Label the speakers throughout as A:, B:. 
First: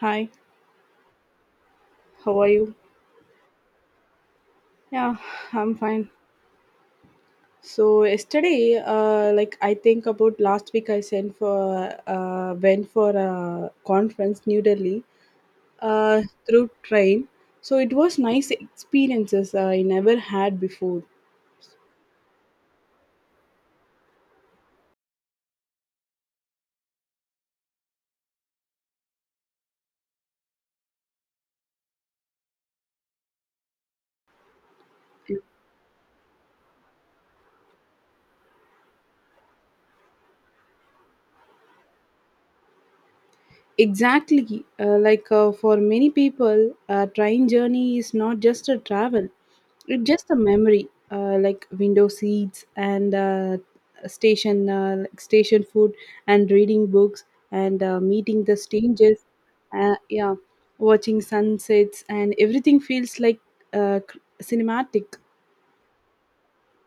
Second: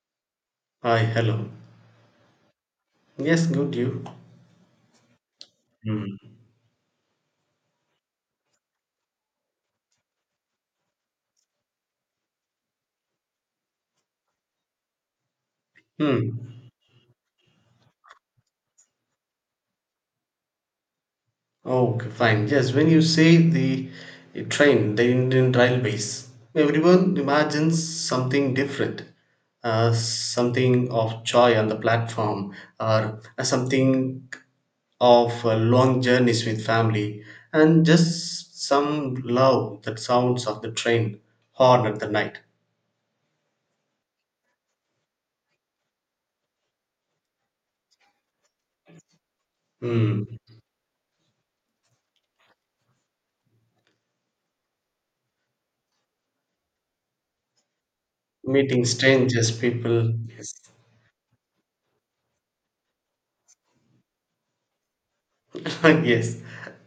A: Hi,
B: Hi, hello.
A: how are you?
B: Yes, good, you.
A: Yeah, I'm fine.
B: Mhm.
A: So yesterday, like I think about last week, I sent for went for a conference New Delhi uh,
B: Hmm.
A: through train. So it was nice experiences I never had before.
B: Okay, fine. Yes, when you say the train, the Indian Railways, everyone imagines something different, something of joy on the platform, or something of long journeys with family, and just some love that sounds of the train horn at the night.
A: Exactly. Like, for many people, a train journey is not just a travel, it's
B: Hmm.
A: just a memory, like window seats and station food and reading books and meeting the
B: Meeting
A: strangers.
B: strangers, people.
A: Yeah,
B: Yes.
A: watching sunsets and everything feels like cinematic.
B: Yes.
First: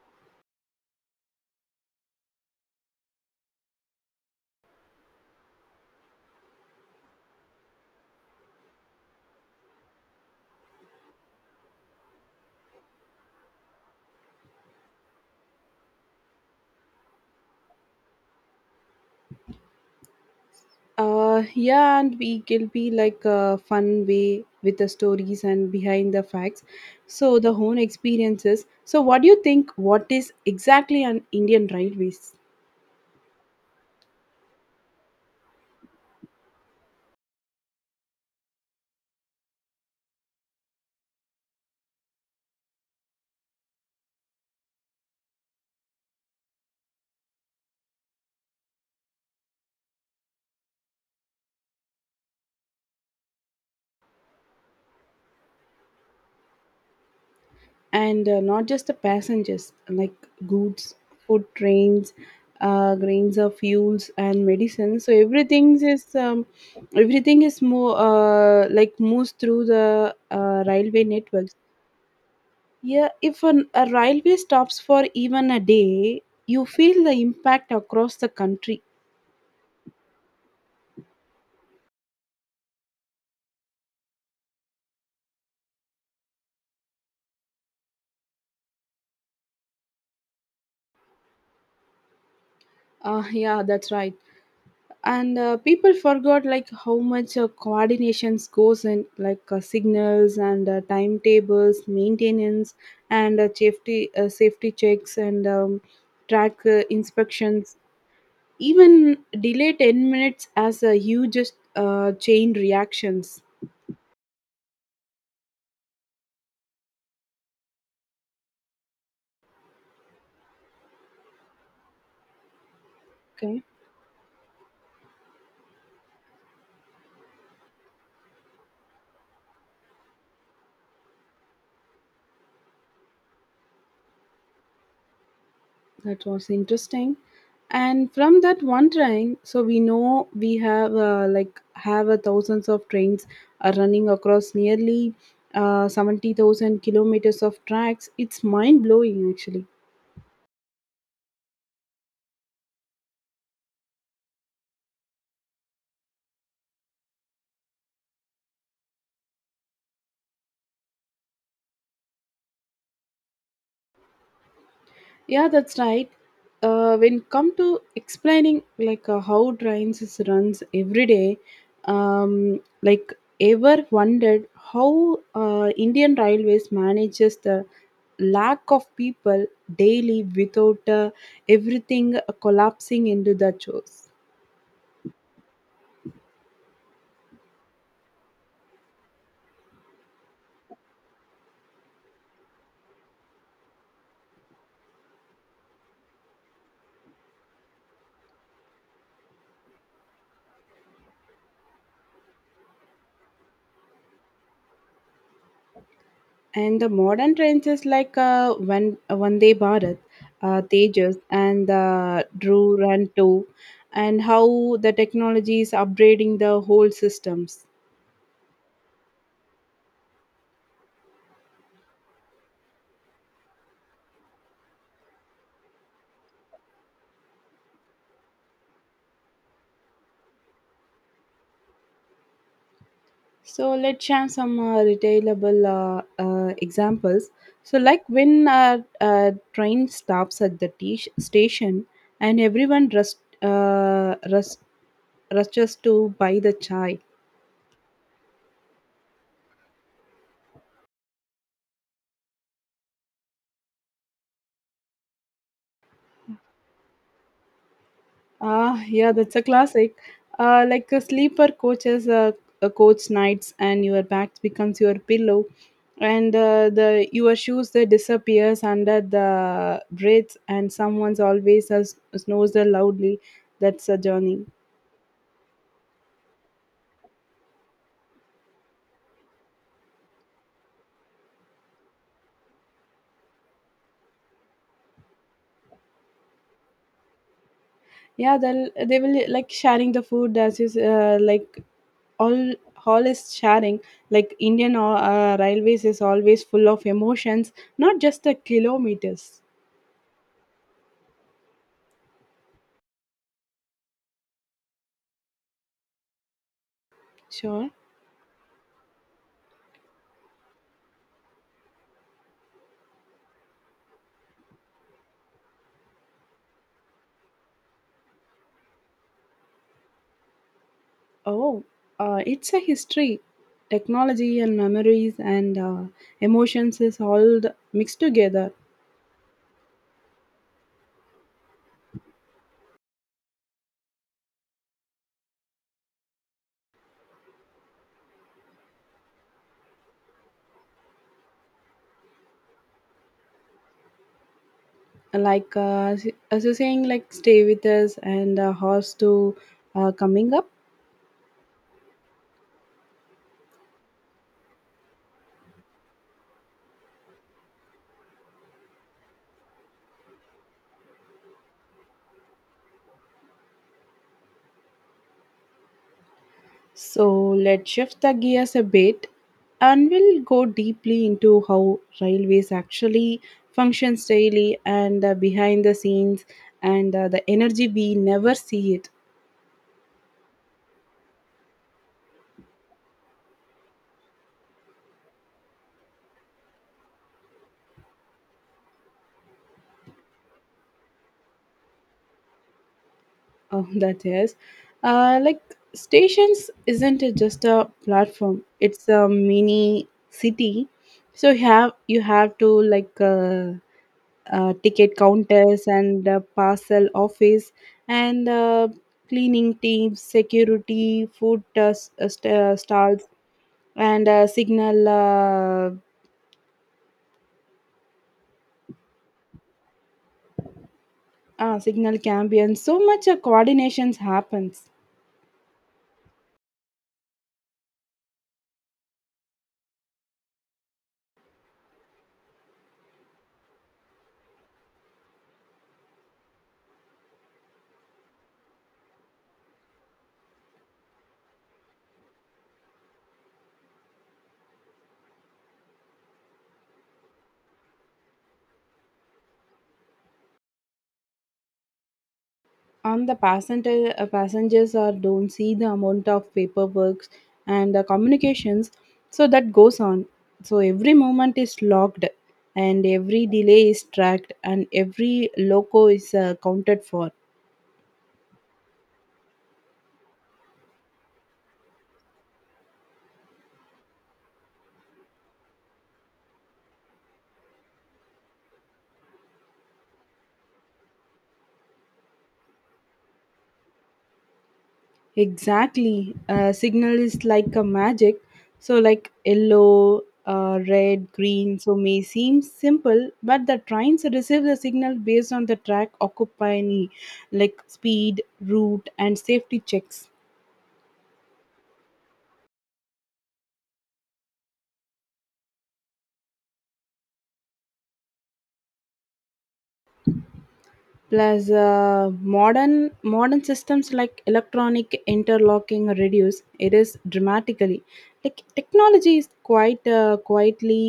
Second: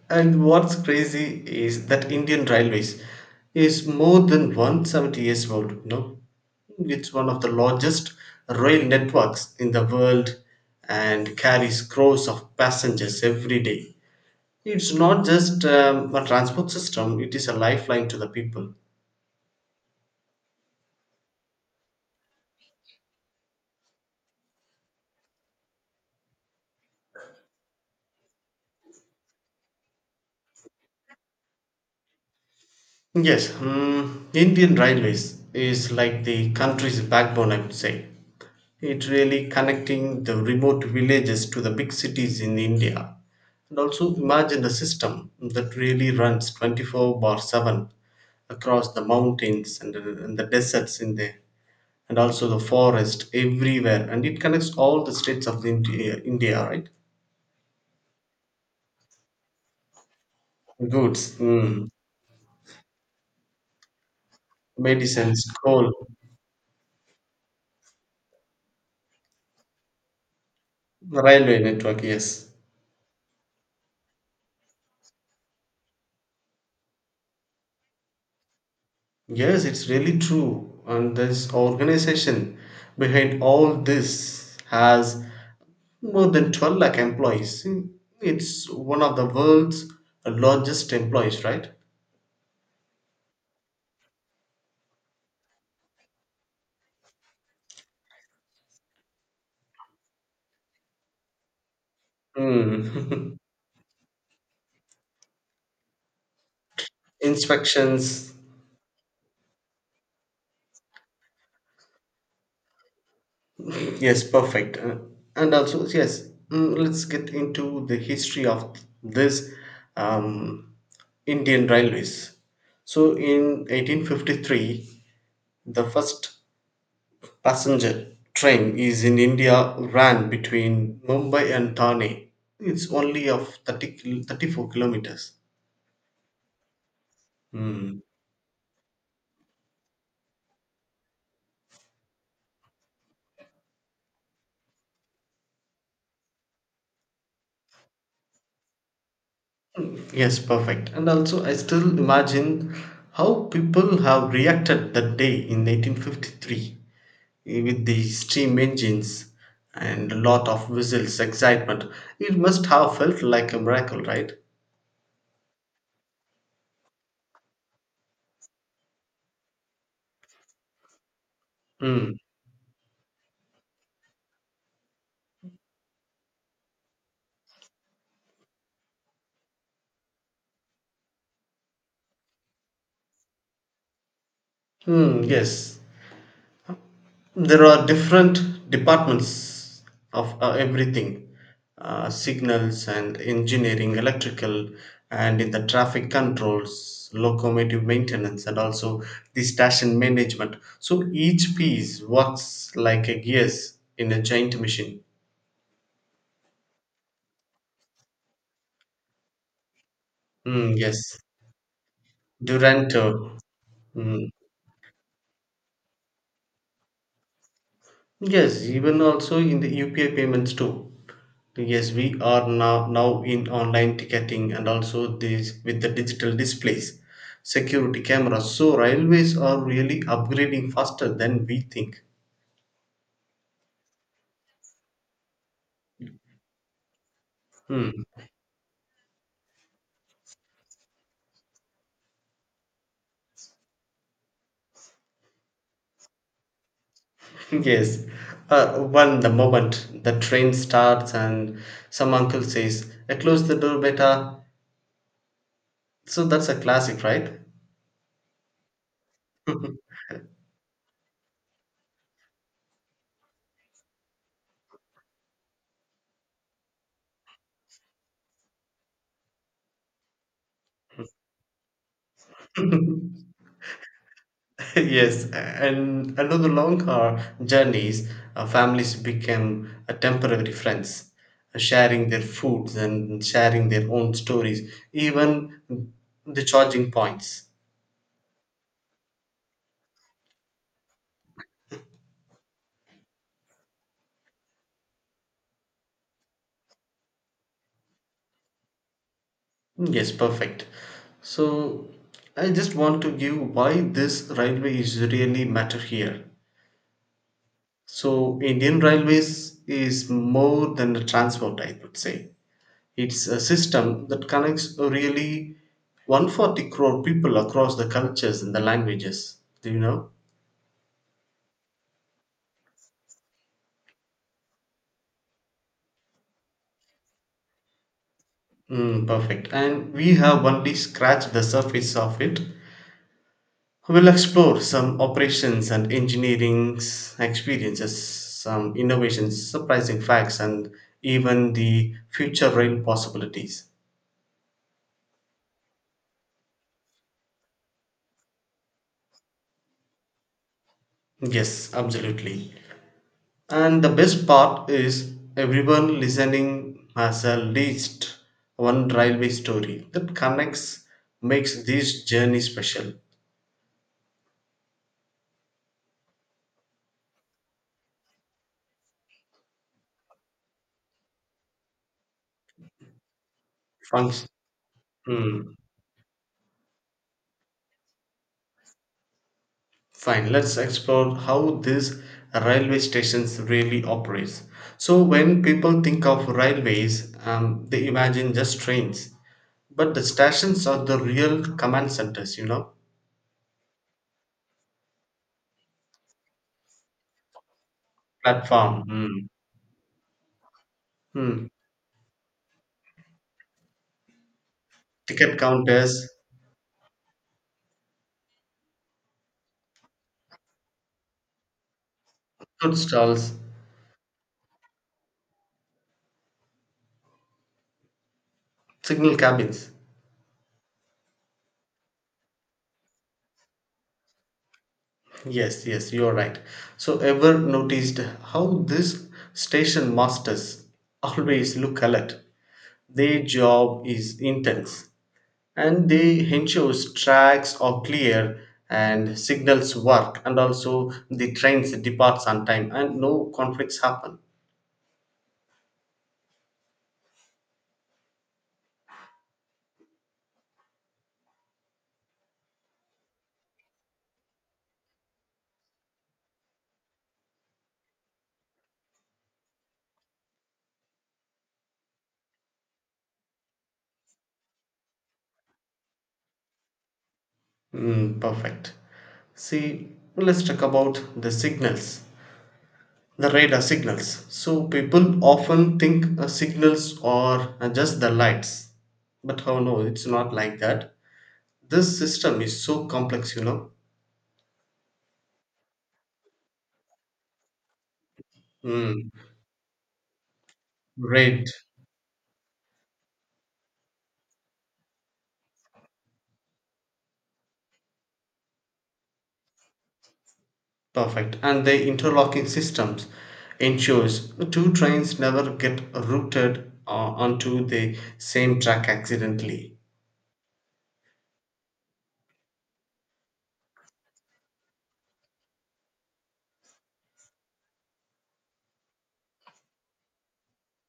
B: And what's crazy is that Indian Railways is more than 170 years old. No, it's one of the largest rail networks in the world and carries crores of passengers every day. It's not just a transport system, it is a lifeline to the people.
A: Yeah, and we it'll be like a fun way with the stories and behind the facts. So the whole experiences. So what do you think? What is exactly an Indian railways,
B: Yes, Indian Railways is like the country's backbone, I would say. It really connecting the remote villages to the big cities in India. And also imagine a system that really runs 24 bar 7 across the mountains and the deserts in there, and also the forest everywhere. And it connects all the states of India, right?
A: and not just the passengers, like goods,
B: Goods,
A: food, trains, grains of fuels and medicines. So
B: medicines,
A: everything
B: coal,
A: is um, everything is more like moves through the railway network.
B: railway network, yes.
A: Yeah, if a railway stops for even a day, you feel the impact across the country.
B: Yes, it's really true. And this organization behind all this has more than 12 lakh employees. It's one of the world's largest employees, right?
A: Yeah, that's right. And people forgot like how much coordinations goes in, like signals and timetables, maintenance,
B: Mm.
A: and safety checks and track inspections.
B: Inspections.
A: Even delay 10 minutes as a huge chain reactions.
B: Yes, perfect. And also, yes, let's get into the history of this um, Indian Railways. So,
A: Okay.
B: in 1853, the first passenger train is in India ran between Mumbai and Thane. It's only of 30, 34 kilometers.
A: That was interesting.
B: Mm.
A: And from that one train, so we know we have a thousands of trains are running across nearly 70,000 kilometers of tracks. It's mind blowing, actually.
B: Yes, perfect. And also, I still imagine how people have reacted that day in 1953 with the steam engines and a lot of whistles, excitement. It must have felt like a miracle, right?
A: Yeah, that's right. When come to explaining like how trains is runs every day,
B: Hmm.
A: like ever wondered how Indian Railways manages the lack of people daily without everything collapsing into the chores.
B: Hmm. Yes. There are different departments of everything, signals and engineering electrical and in the traffic controls, locomotive maintenance, and also the station management. So each piece works like a gears in a giant machine.
A: And the modern trends is like Vande Bharat,
B: Mm, yes,
A: Tejas, and Drew
B: duranto.
A: Run 2, and
B: Hmm.
A: how the technology is upgrading the whole systems.
B: Yes, even also in the UPI payments too. Yes, we are now in online ticketing and also this with the digital displays, security cameras. So railways are really upgrading faster than we think.
A: So let's share some retailable examples. So,
B: Hmm.
A: like when a train stops at the station and everyone uh, rush rushes to buy the chai.
B: Yes, one the moment the train starts and some uncle says, "I close the door, beta." So that's a classic, right?
A: Ah, yeah, that's a classic. Like a sleeper coach is a coach nights, and your back becomes your pillow, and the your shoes they disappears under the bridge, and someone's always snows there loudly. That's a journey.
B: Yes, and another long car journeys, families became temporary friends, sharing their foods and sharing their own stories, even the charging points.
A: Yeah, they will like sharing the food as is like all all is sharing like Indian railways is always full of emotions, not just the kilometers.
B: Yes, perfect. So I just want to give why this railway is really matter here.
A: Sure.
B: So Indian Railways is more than a transport, I would say. It's a system that connects really 140 crore people across the cultures and the languages. Do you know?
A: Oh, it's a history. Technology and memories and emotions is all the, mixed together.
B: Mm, perfect. And we have only scratched the surface of it. We'll explore some operations and engineering experiences, some innovations, surprising facts, and even the future rail possibilities.
A: Like as you're saying, like stay with us and horse to coming up.
B: Yes, absolutely. And the best part is everyone listening has at least one railway story that connects, makes this journey special.
A: So let's shift the gears a bit, and we'll go deeply into how railways actually functions
B: Function.
A: daily and
B: Hmm.
A: behind the scenes and the energy we never see it.
B: Fine, let's explore how these railway stations really operates. So when people think of railways, they imagine just trains, but the stations are the real command centers, you know.
A: Oh, that is. Like stations isn't it just a platform?
B: Platform,
A: It's a
B: hmm.
A: mini city. So you
B: Hmm.
A: have you have to like ticket
B: Ticket
A: counters
B: counters,
A: and parcel office and cleaning teams, security, food
B: food
A: stalls
B: stalls,
A: and uh, signal uh,
B: signal cabins.
A: uh, signal campaigns. So much coordinations happens.
B: Yes, yes, you're right. So, ever noticed how these station masters always look alert? Their job is intense and they ensure tracks are clear and signals work, and also the trains departs on time and no conflicts happen.
A: On the passengers are don't see the amount of paperwork and the communications so that goes on so every moment is logged and every delay is tracked and every loco is counted for.
B: Mm, perfect. See, let's talk about the signals, the radar signals. So people often think signals are just the lights, but oh no, it's not like that. This system is so complex, you know.
A: Exactly, signal is like a magic, so
B: Mm,
A: like yellow, red,
B: great,
A: green, so may seem simple, but the trains receive the signal based on the track occupying like speed route and safety checks.
B: perfect. And the interlocking systems ensures two trains never get routed onto the same track accidentally.
A: Plus modern modern systems like electronic interlocking reduce it is dramatically. Like technology is quite quietly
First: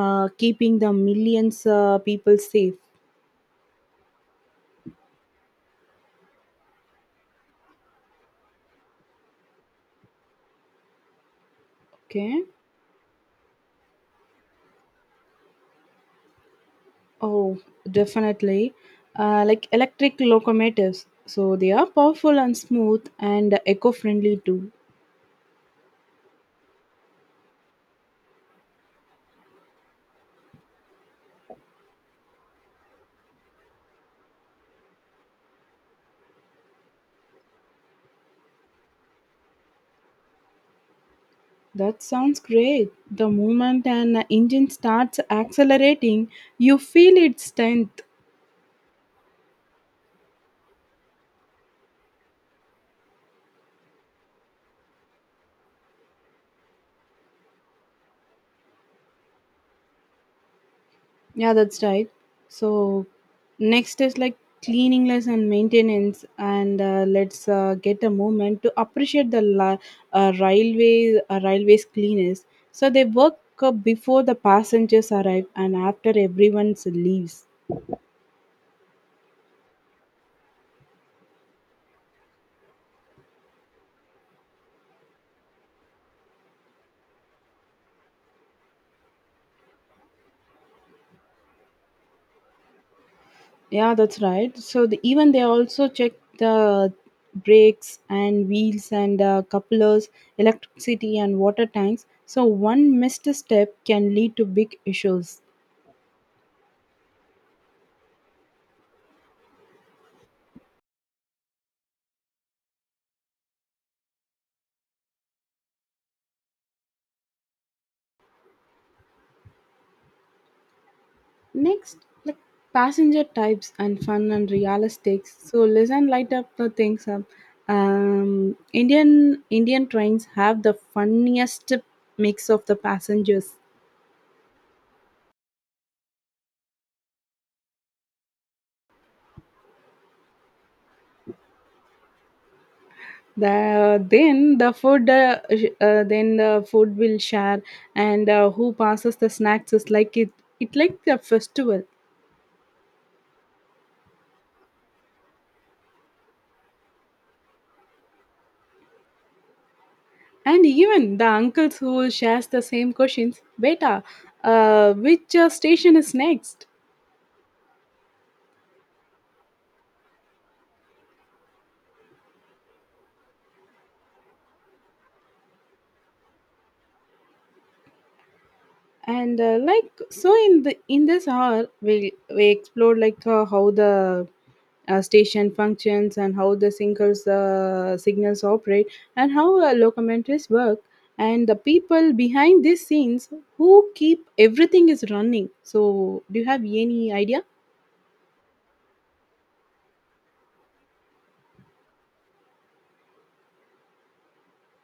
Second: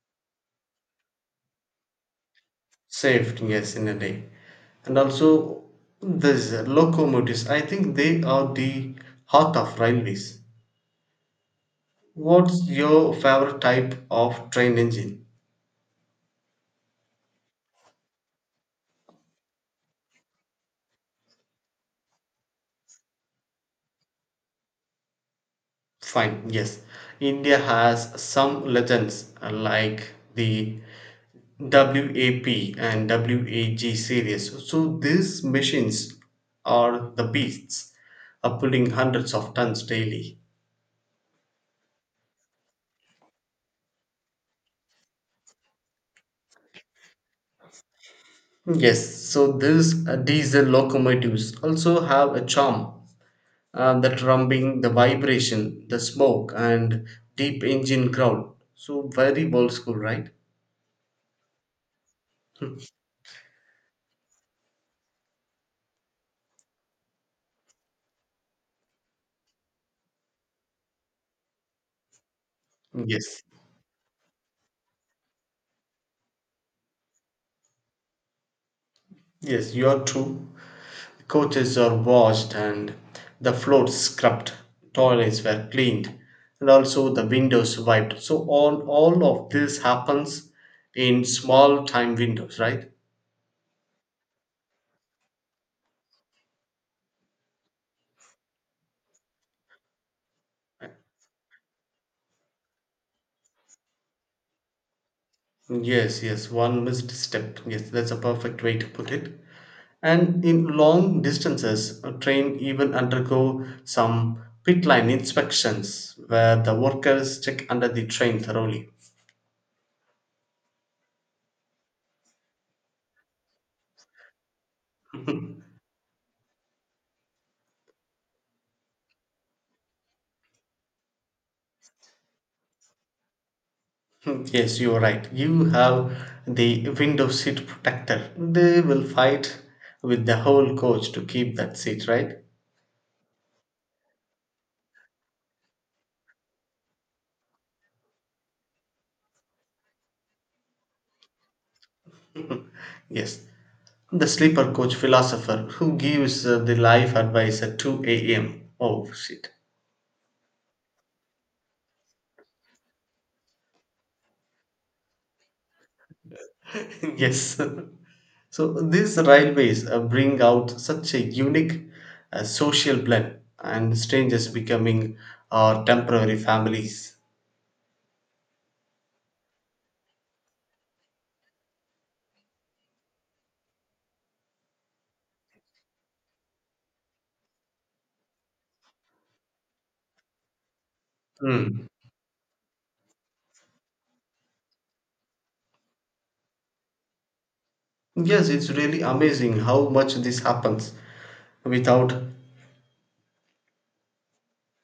A: keeping the millions people safe.
B: Saved, yes, in a day. And also, these locomotives, I think they are the heart of railways.
A: Okay.
B: What's your favorite type of train engine?
A: Oh, definitely like electric locomotives, so they are powerful and smooth and eco-friendly too.
B: Fine, yes. India has some legends like the WAP and WAG series. So these machines are the beasts, pulling hundreds of tons daily.
A: That sounds great. The moment an engine starts accelerating, you feel its strength.
B: Yes, so these diesel locomotives also have a charm. That rumbling, the vibration, the smoke, and deep engine growl. So very old school, right?
A: Yeah, that's right. So next is like cleaningless and maintenance, and let's get a moment to appreciate the railways cleaners. So they work
B: Yes.
A: before the passengers arrive and after everyone's leaves.
B: Yes, you are true. Coaches are washed and the floors scrubbed, toilets were cleaned, and also the windows wiped. So all of this happens in small time windows, right?
A: Yeah, that's right. So even they also check the brakes and wheels and couplers, electricity and water tanks. So one missed step can lead to big issues.
B: Yes, yes, one missed step. Yes, that's a perfect way to put it. And in long distances, a train even undergo some pit line inspections where the workers check under the train thoroughly.
A: Next, like passenger types and fun and realistics. So let's and light up the things up. Indian trains have the funniest mix of the passengers.
B: Hmm, yes, you're right. You have the window seat protector. They will fight with the whole coach to keep that seat, right?
A: Then the food will share, and who passes the snacks is like it like the festival.
B: Yes. The sleeper coach philosopher who gives the life advice at 2 a.m. Oh, shit.
A: And even the uncles who shares the same questions. Beta, which station is next?
B: Yes. So these railways bring out such a unique social blend and strangers becoming our temporary families.
A: And like so in the in this hour we explored like how the station functions and how the singles signals operate and how locomotors work and the
B: Hmm.
A: people behind these scenes who keep everything is running. So do you have any idea?
B: Yes, it's really amazing how much this happens without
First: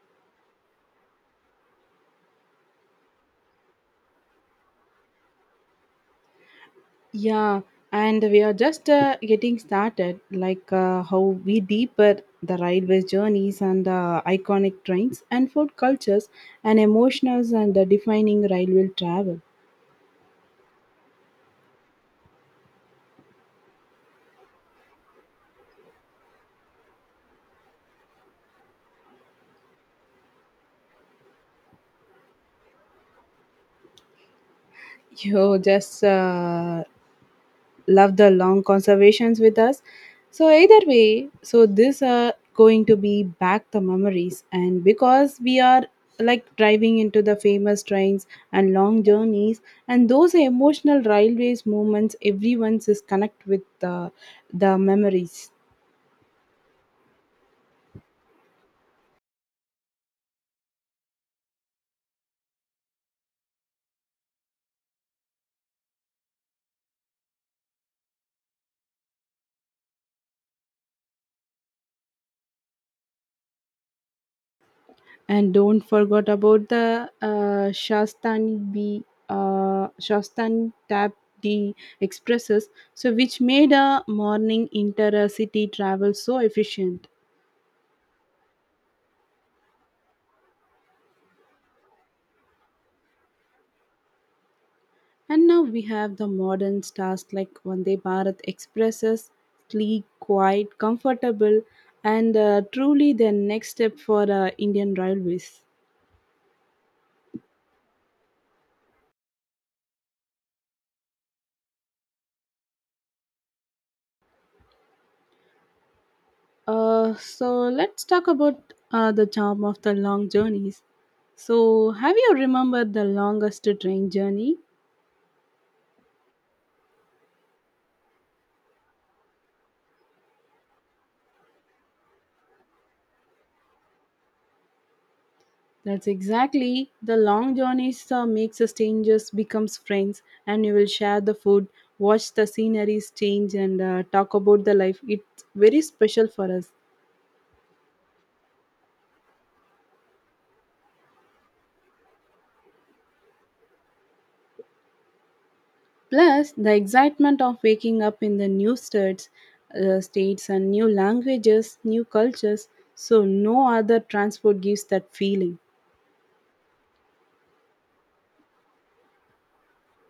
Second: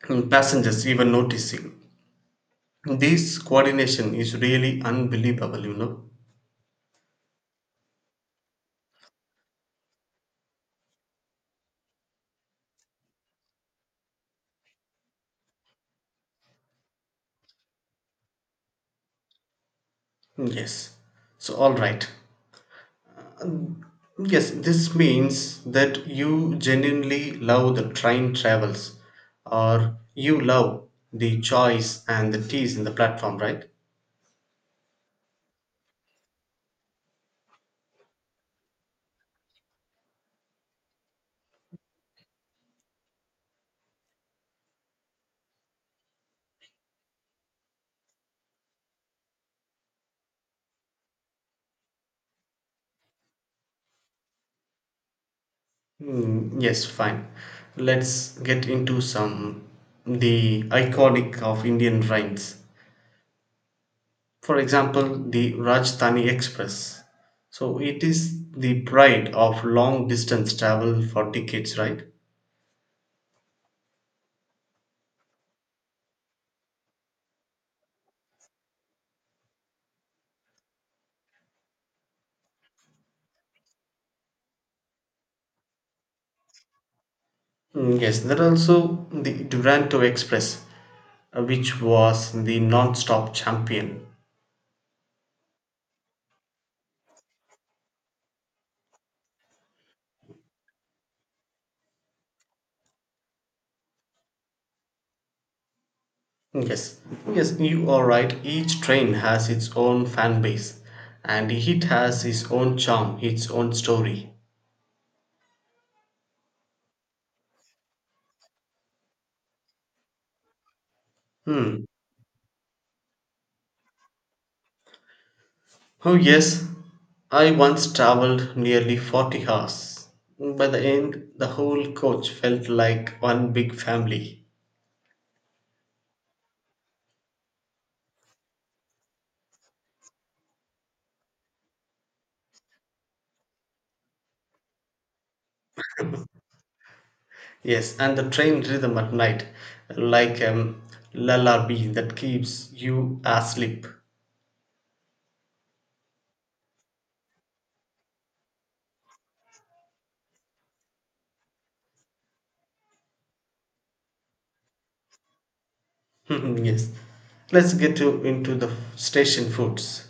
B: passengers even noticing. This coordination is really unbelievable, you know.
A: Yeah, and we are just getting started, like how we deeper the railway journeys and iconic trains and food cultures and emotionals and the defining railway travel.
B: Yes. So, all right. Yes, this means that you genuinely love the train travels or you love the choice and the teas in the platform, right?
A: You just love the long conversations with us, so either way so this are going to be back the memories, and because we are like driving into the famous trains and long journeys and those emotional railways moments everyone's is connect with the memories.
B: Mm, yes, fine. Let's get into some the iconic of Indian trains. For example, the Rajdhani Express. So it is the pride of long distance travel for decades, right?
A: And don't forget about the shastani tab d expresses, so which made a morning intercity travel so efficient.
B: Mm, yes, there are also the Duranto Express, which was the non stop champion.
A: And now we have the modern stars like Vande Bharat Expresses, sleek, quiet, comfortable, and truly the next step for Indian Railways.
B: Mm, yes, mm, yes, you are right. Each train has its own fan base, and it has its own charm, its own story.
A: So let's talk about the charm of the long journeys.
B: Hmm.
A: So, have you remembered the longest train journey?
B: Oh, yes, I once traveled nearly 40 hours. By the end, the whole coach felt like one big family.
A: That's exactly the long journeys makes us strangers becomes friends, and you will share the food, watch the sceneries change, and talk about the life. It's very special for us.
B: Yes, and the train rhythm at night, like a lullaby that keeps you asleep.
A: Plus, the excitement of waking up in the new states and new languages, new cultures, so no other transport gives that feeling.
B: Yes, let's get into the station foods.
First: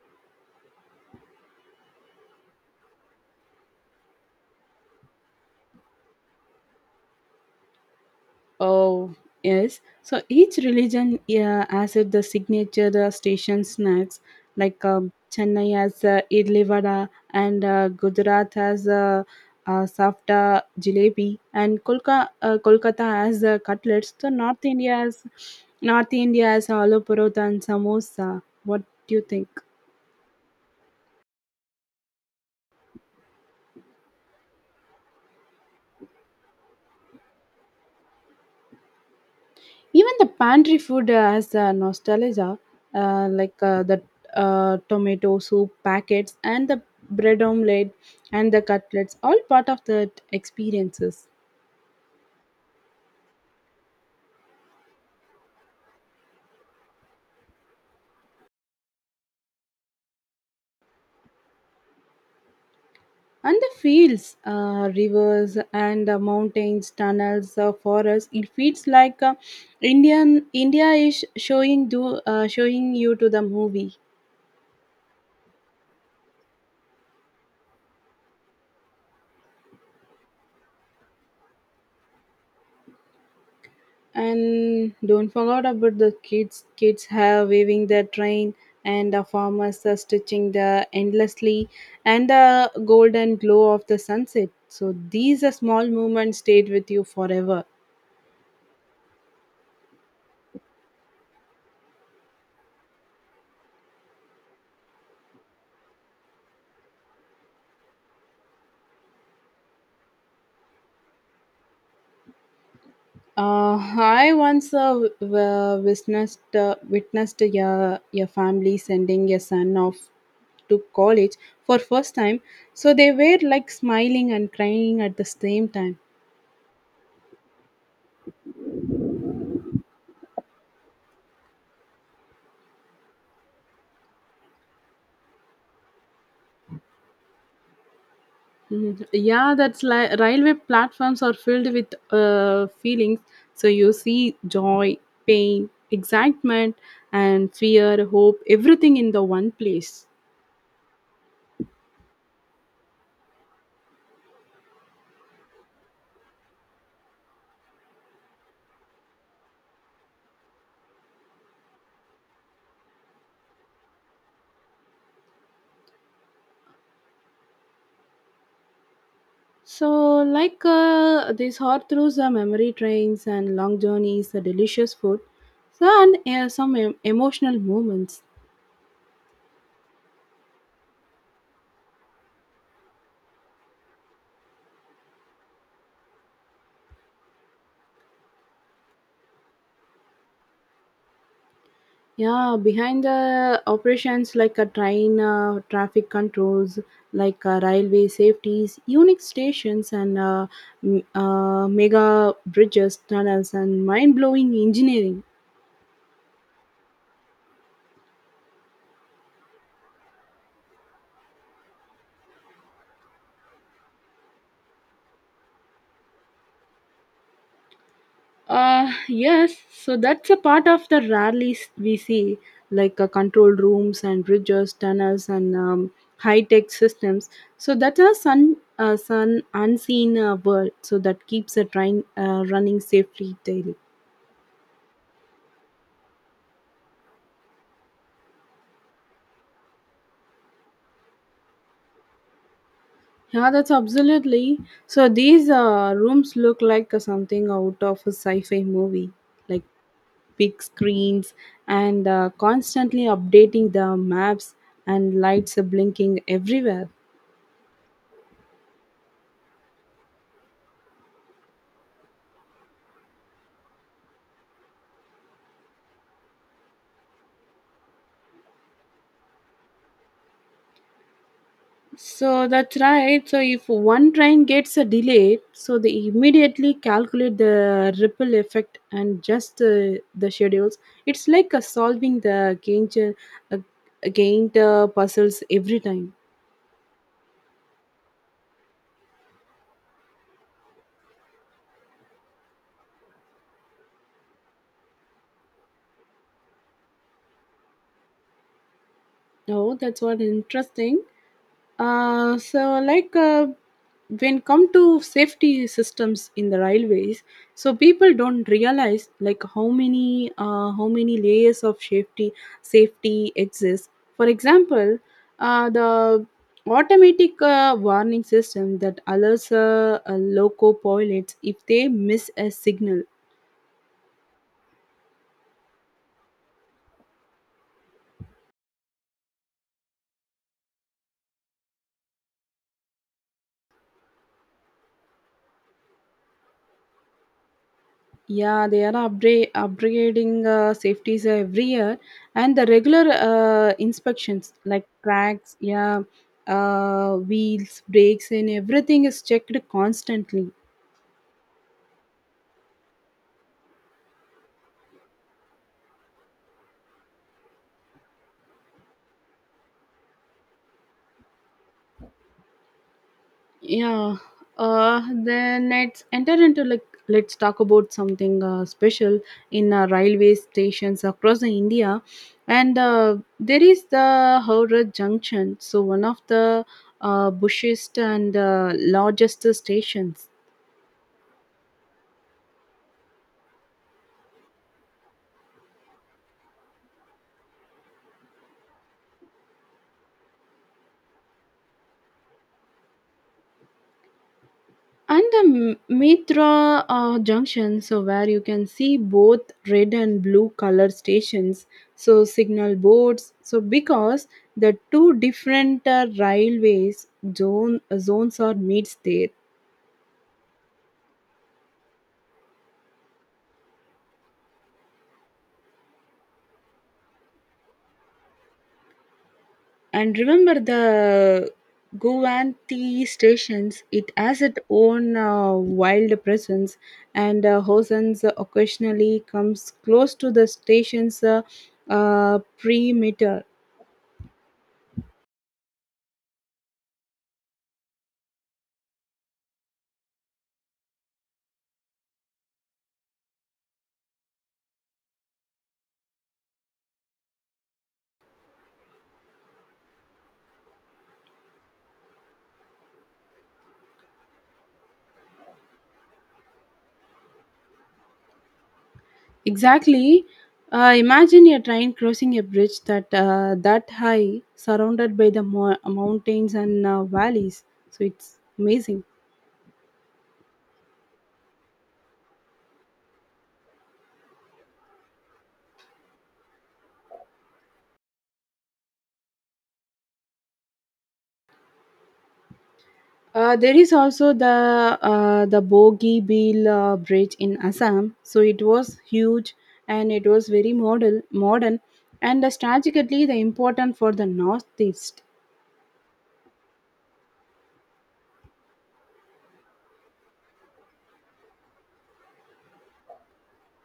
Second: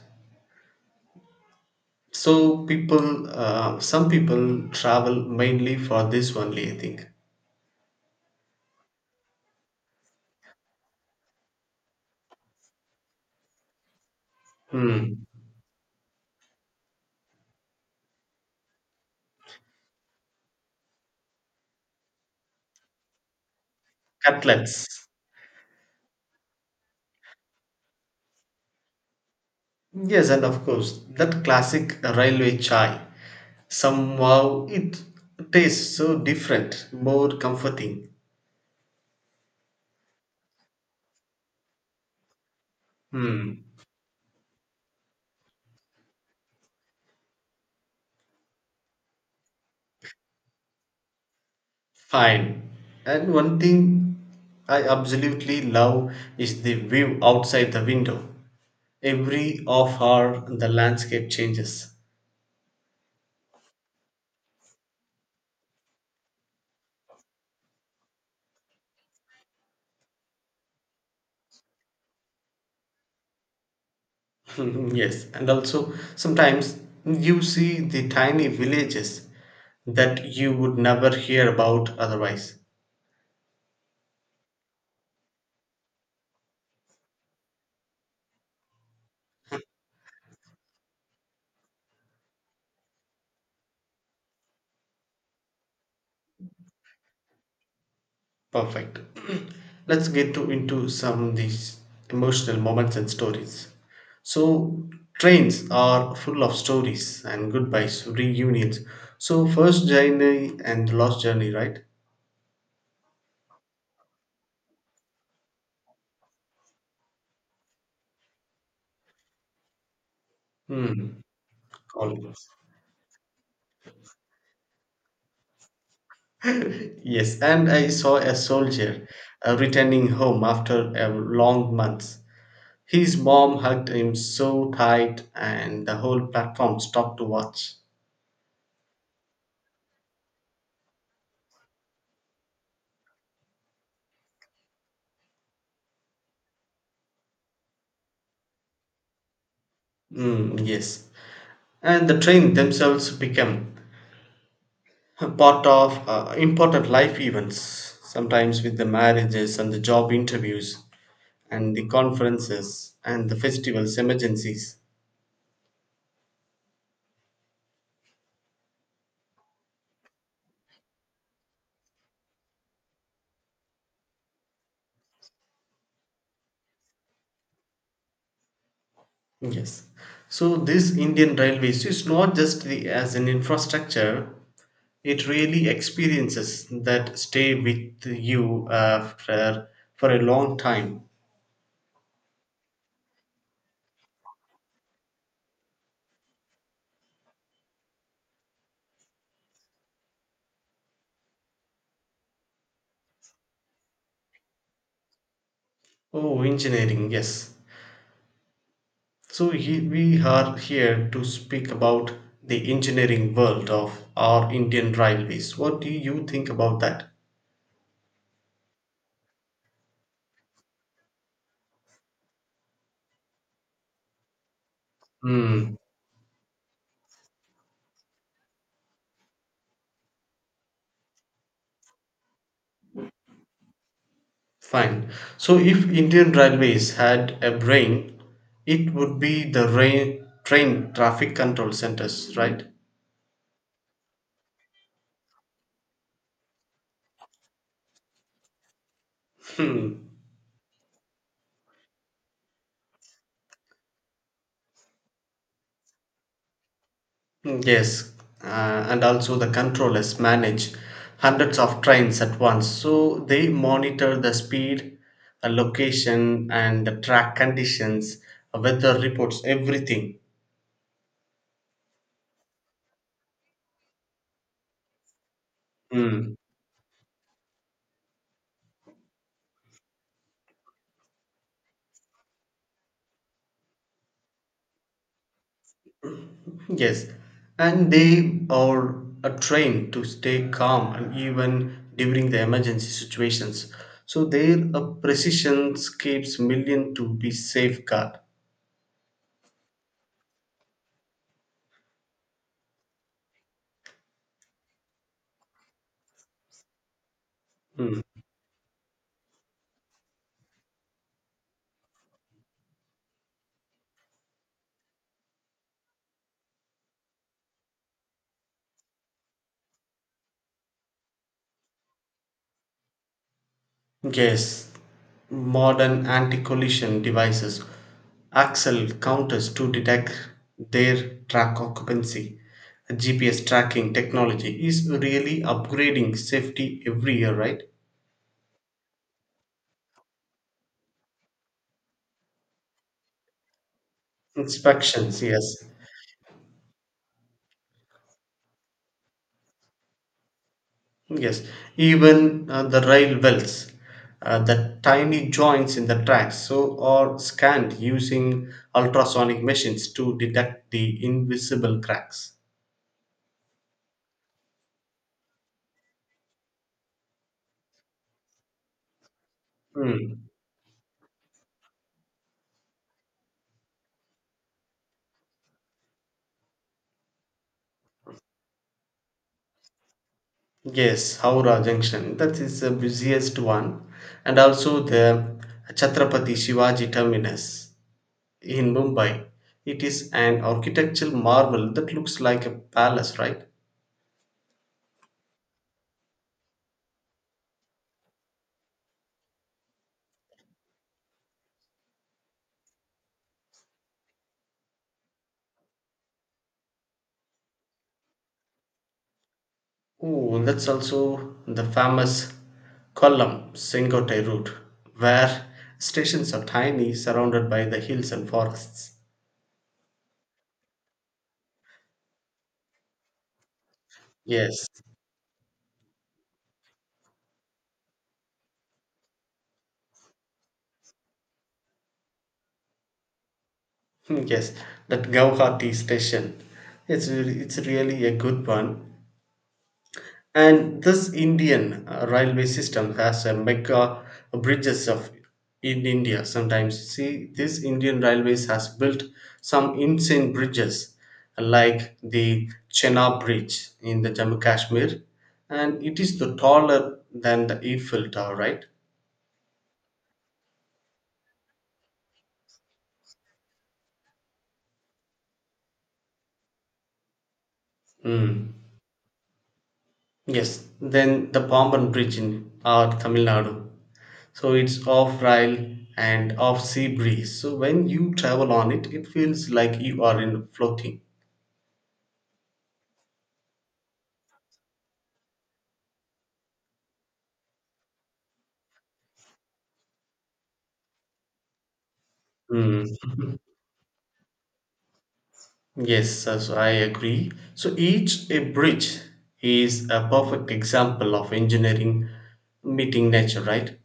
B: So, some people travel mainly for this only, I think.
A: Oh, yes. So each religion, yeah, has it the signature station snacks, like
B: Hmm.
A: Chennai has idli vada, and Gujarat has safta jalebi, and Kolkata has cutlets. So North
B: Cutlets.
A: India has aloo parota and samosa. What do you think?
B: Yes, and of course, that classic railway chai. Somehow it tastes so different, more comforting.
A: Even the pantry food has nostalgia, like
B: Hmm,
A: the tomato soup packets and the bread omelette and the cutlets, all part of the experiences.
B: fine. And one thing I absolutely love is the view outside the window. Every half hour, the landscape changes.
A: And the fields, rivers, and mountains, tunnels, forests. It feels like India is showing you to the movie.
B: Yes, and also sometimes you see the tiny villages that you would never hear about otherwise.
A: And don't forget about the kids. Kids have weaving their train, and the farmers are stitching the endlessly, and the golden glow of the sunset. So these are small movements stayed with you forever.
B: Perfect. Let's get to into some of these emotional moments and stories. So trains are full of stories and goodbyes, reunions. So first journey and last journey, right?
A: I once witnessed your family sending your son off to
B: Hmm.
A: college for first time.
B: Always.
A: So they were like smiling and crying at the same time.
B: Yes, and I saw a soldier returning home after a long months. His mom hugged him so tight, and the whole platform stopped to watch.
A: Mhm. Yeah, that's like railway platforms are filled with feelings. So you see joy, pain, excitement, and fear, hope, everything in the one place.
B: Mm, yes, and the train themselves become part of important life events, sometimes with the marriages and the job interviews and the conferences and the festivals, emergencies.
A: So, like these hot throughs are memory trains and long journeys, the delicious food, so, and emotional moments.
B: Yes. So this Indian Railways is not just as an infrastructure, it really experiences that stay with you for a long time.
A: Yeah, behind the operations like a train, traffic controls, like railway safeties, unique stations, and mega bridges, tunnels, and mind blowing engineering.
B: Oh, engineering, yes. So we are here to speak about the engineering world of our Indian railways. What do you think about that?
A: Yes, so that's a part of the rarely we see, like control rooms and bridges, tunnels, and
B: Hmm,
A: high tech systems. So that's a sun, sun unseen world, so that keeps a train running safely daily.
B: fine. So if Indian Railways had a brain, it would be the train traffic control centers, right?
A: Yeah, that's absolutely. So these rooms look like something out of a sci-fi movie, like
B: Hmm.
A: big screens and constantly updating the maps and lights are blinking everywhere.
B: Mm, yes, and also the controllers manage hundreds of trains at once, so they monitor the speed, location, and the track conditions, weather reports, everything.
A: So that's right. So if one train gets delayed, so they
B: Mm.
A: immediately calculate the ripple effect and just the schedules. It's like solving the gained uh, gained puzzles every time.
B: Yes, and they are trained to stay calm and even during the emergency situations. So their precision keeps million to be safeguard.
A: Oh, that's what interesting. So like when come to safety systems in the railways so
B: Mm.
A: people don't realize like how many layers of safety exist. For example, the automatic warning system that alerts loco pilots if they miss a signal.
B: Yes, modern anti collision devices, axle counters to detect their track occupancy, GPS tracking technology is really upgrading safety every year, right?
A: Yeah, they are upgrading safeties every year, and the regular inspections like
B: Inspections,
A: cracks,
B: yes.
A: yeah, wheels, brakes, and everything is checked constantly.
B: Yes, even the rail wells, the tiny joints in the tracks, so are scanned using ultrasonic machines to detect the invisible cracks.
A: Yeah. Then let's enter into like let's talk about something special in
B: Hmm.
A: railway stations across the India, and there is the Howrah Junction. So one of the busiest and largest stations.
B: Yes, Howrah Junction. That is the busiest one, and also the Chhatrapati Shivaji Terminus in Mumbai. It is an architectural marvel that looks like a palace, right?
A: And the Mitra junction, so where you can see both red and blue color stations, so signal boards. So because the two different railways zones are meets there.
B: Oh, that's also the famous Kollam Sengotai route, where stations are tiny, surrounded by the hills and forests.
A: And remember the Guwanti stations. It has its
B: Yes,
A: own wild presence, and Hosan's occasionally comes close to the station's perimeter.
B: yes, that Guwahati station. It's really a good one. And this Indian railway system has a mega bridges of in India sometimes. See, this Indian railways has built some insane bridges like the Chenab Bridge in the Jammu Kashmir, and it is the taller than the Eiffel Tower, right?
A: Exactly. Imagine a train crossing a bridge that high, surrounded by the mountains and valleys. So it's
B: Mm.
A: amazing.
B: Yes, then the Pamban Bridge in our Tamil Nadu. So it's off rail and off sea breeze. So when you travel on it, it feels like you are in floating.
A: There is also the Bogie Bill Bridge in Assam. So it was huge and it was very model modern and
B: Hmm.
A: strategically the important for the northeast.
B: Yes, so I agree. So each a bridge is a perfect example of engineering meeting nature, right?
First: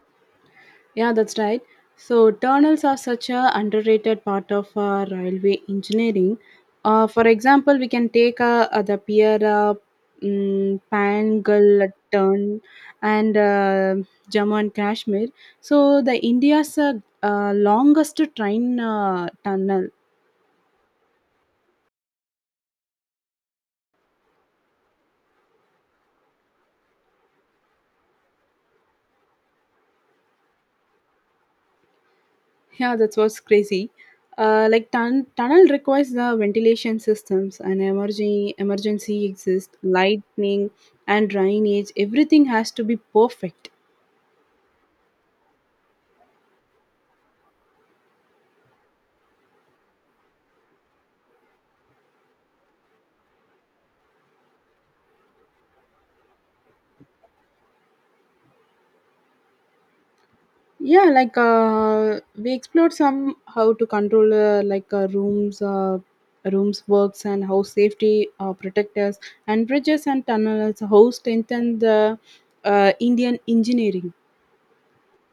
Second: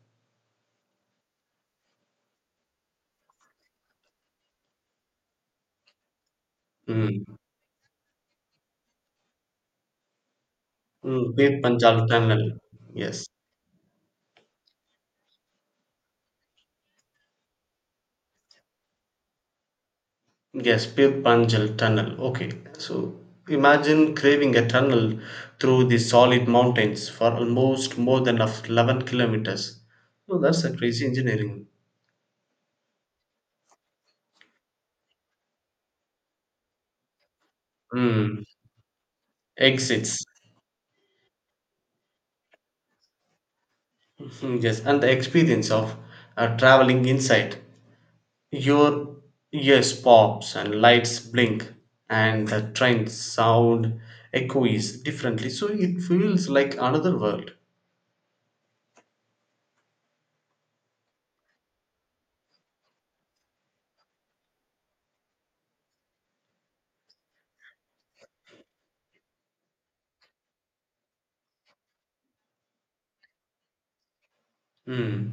A: Yeah, that's right. So tunnels are such a underrated part of railway engineering.
B: Mm.
A: For example, we can take the Pier
B: Mm.
A: Pangal
B: Panjal Tunnel.
A: turn
B: Yes.
A: and Jammu and Kashmir. So the India's longest train tunnel.
B: Yes, Pir Panjal Tunnel. Okay, so imagine craving a tunnel through the solid mountains for almost more than of 11 kilometers. So that's a crazy engineering.
A: Yeah, that's what's crazy. Like tunnel requires the ventilation systems and
B: Hmm.
A: emergency exists,
B: Exits.
A: lightning and drainage. Everything has to be perfect.
B: Hmm, yes, and the experience of traveling inside. Your ears pops and lights blink, and the train sound echoes differently. So it feels like another world.
A: Yeah, like we explored some how to control rooms works and how safety protectors and bridges and tunnels. How strengthen the Indian engineering.
B: Hmm.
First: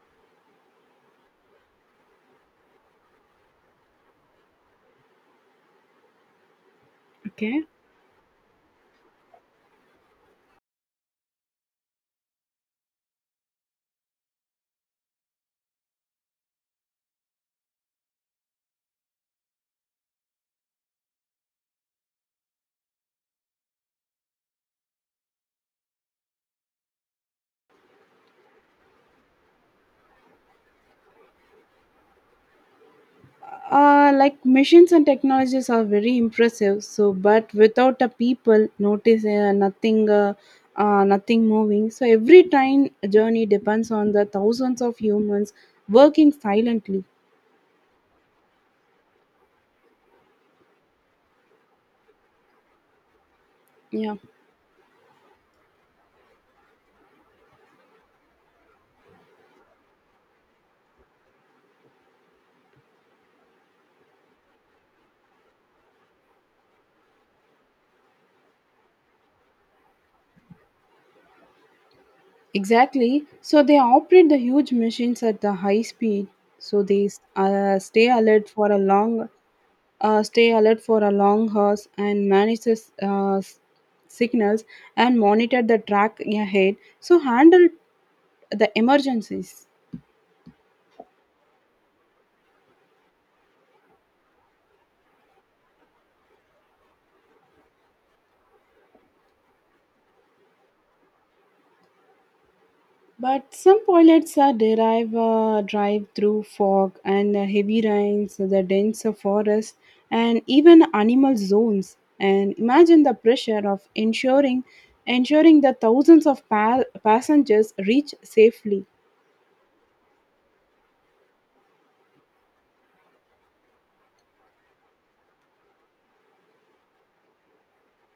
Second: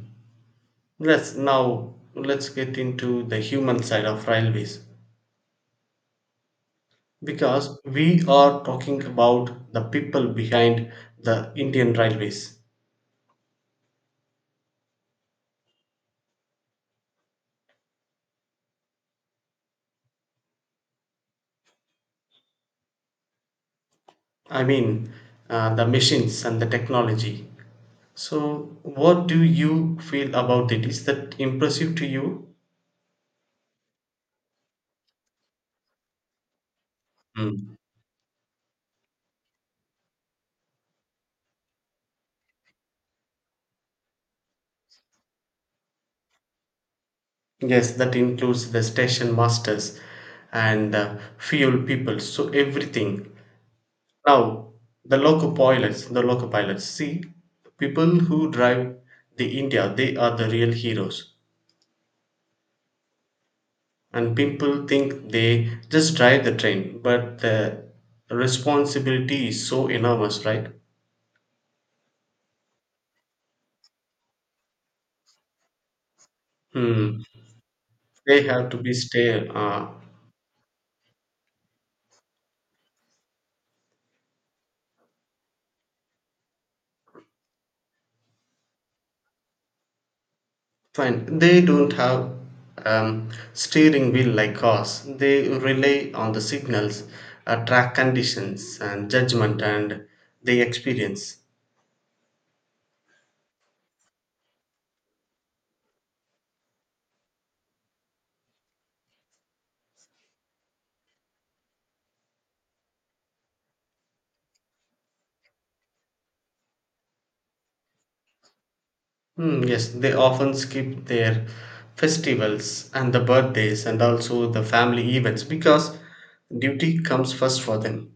B: Let's now let's get into the human side of railways
A: Okay.
B: because we are talking about the people behind the Indian railways. I mean, the machines and the technology. So, what do you feel about it? Is that impressive to you?
A: Like machines and technologies are very impressive, so but
B: Mm.
A: without a people notice nothing moving, so every train journey depends on the thousands of humans working silently.
B: Yes, that includes the station masters and fuel people. So everything.
A: Yeah,
B: Now, the loco pilots, see, people who drive the India, they are the real heroes. And people think they just drive the train, but the responsibility is so enormous, right?
A: exactly, so they operate the huge machines at the high speed, so they
B: Hmm.
A: stay
B: They
A: alert
B: have
A: for a
B: to be
A: long
B: stay.
A: horse and manage the signals and monitor the track ahead so handle the emergencies.
B: Fine. They don't have steering wheel like cars. They rely on the signals, track conditions, and judgment, and the experience.
A: But some pilots are derive drive through fog and heavy rains, the dense forest and even animal zones, and imagine the pressure of ensuring that thousands of passengers reach safely.
B: Hmm, yes, they often skip their festivals and the birthdays and also the family events because duty comes first for them.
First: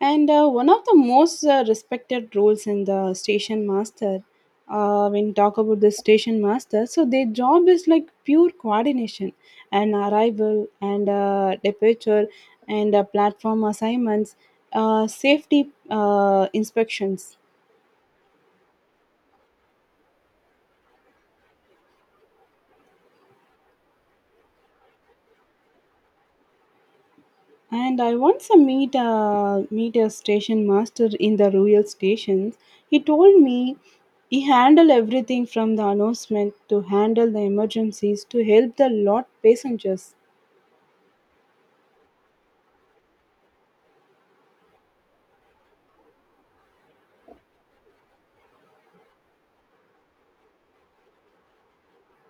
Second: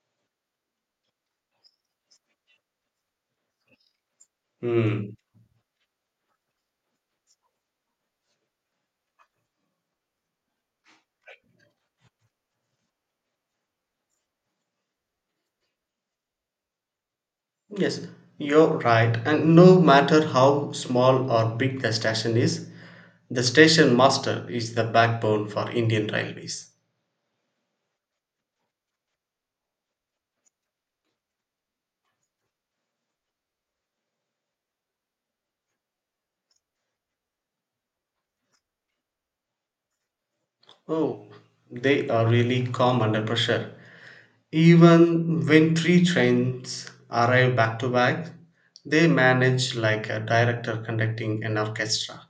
A: And one of the most respected roles in the station master.
B: Hmm.
A: When talk about the station master, so their job is like pure coordination and arrival and departure and platform assignments, safety inspections.
B: Yes, you're right. And no matter how small or big the station is, the station master is the backbone for Indian railways.
A: And I once meet a station master in the rural stations. He told me he handled everything from the announcement to handle the emergencies to help the lot passengers.
B: Oh, they are really calm under pressure. Even when three trains arrive back to back, they manage like a director conducting an orchestra.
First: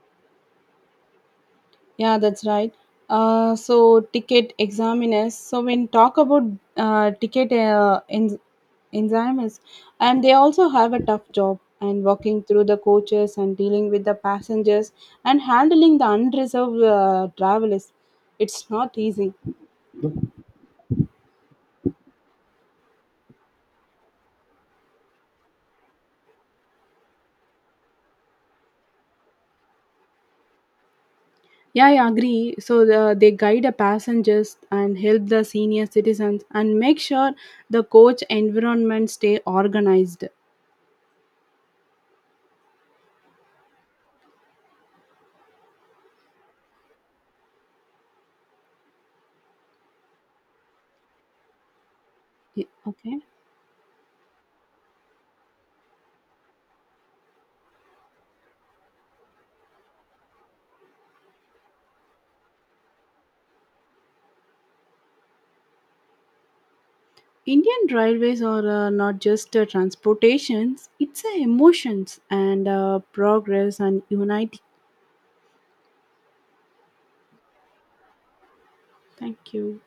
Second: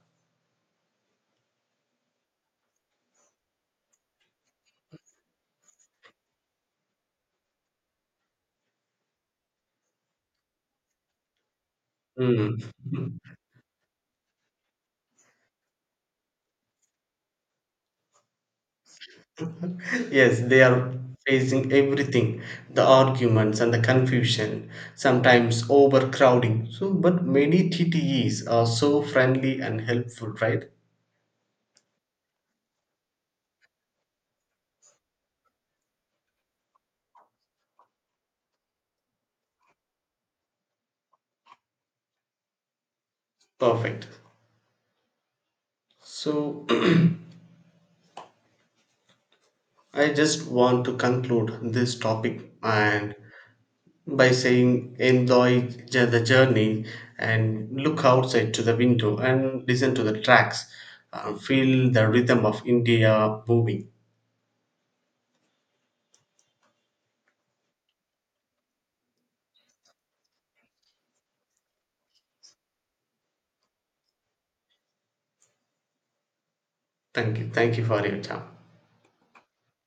A: Yeah, that's right. So ticket examiners. So when talk about ticket examiners, and they also have a tough job and walking
B: Mm.
A: through the coaches and dealing with the passengers and handling the unreserved travelers. It's not easy.
B: Yes, they are facing everything, the arguments and the confusion, sometimes overcrowding. So, but many TTEs are so friendly and helpful, right?
A: Yeah, I agree. So they guide the passengers and help the senior citizens and make sure the coach environment stay organized.
B: Perfect. So, I just want to conclude this topic and
A: Okay.
B: by saying enjoy the journey and look outside to the window and listen to the tracks, feel the rhythm of India booming.
A: Indian railways are not just transportations; it's emotions and progress and unity.
B: Thank you, for your time.
A: Thank you.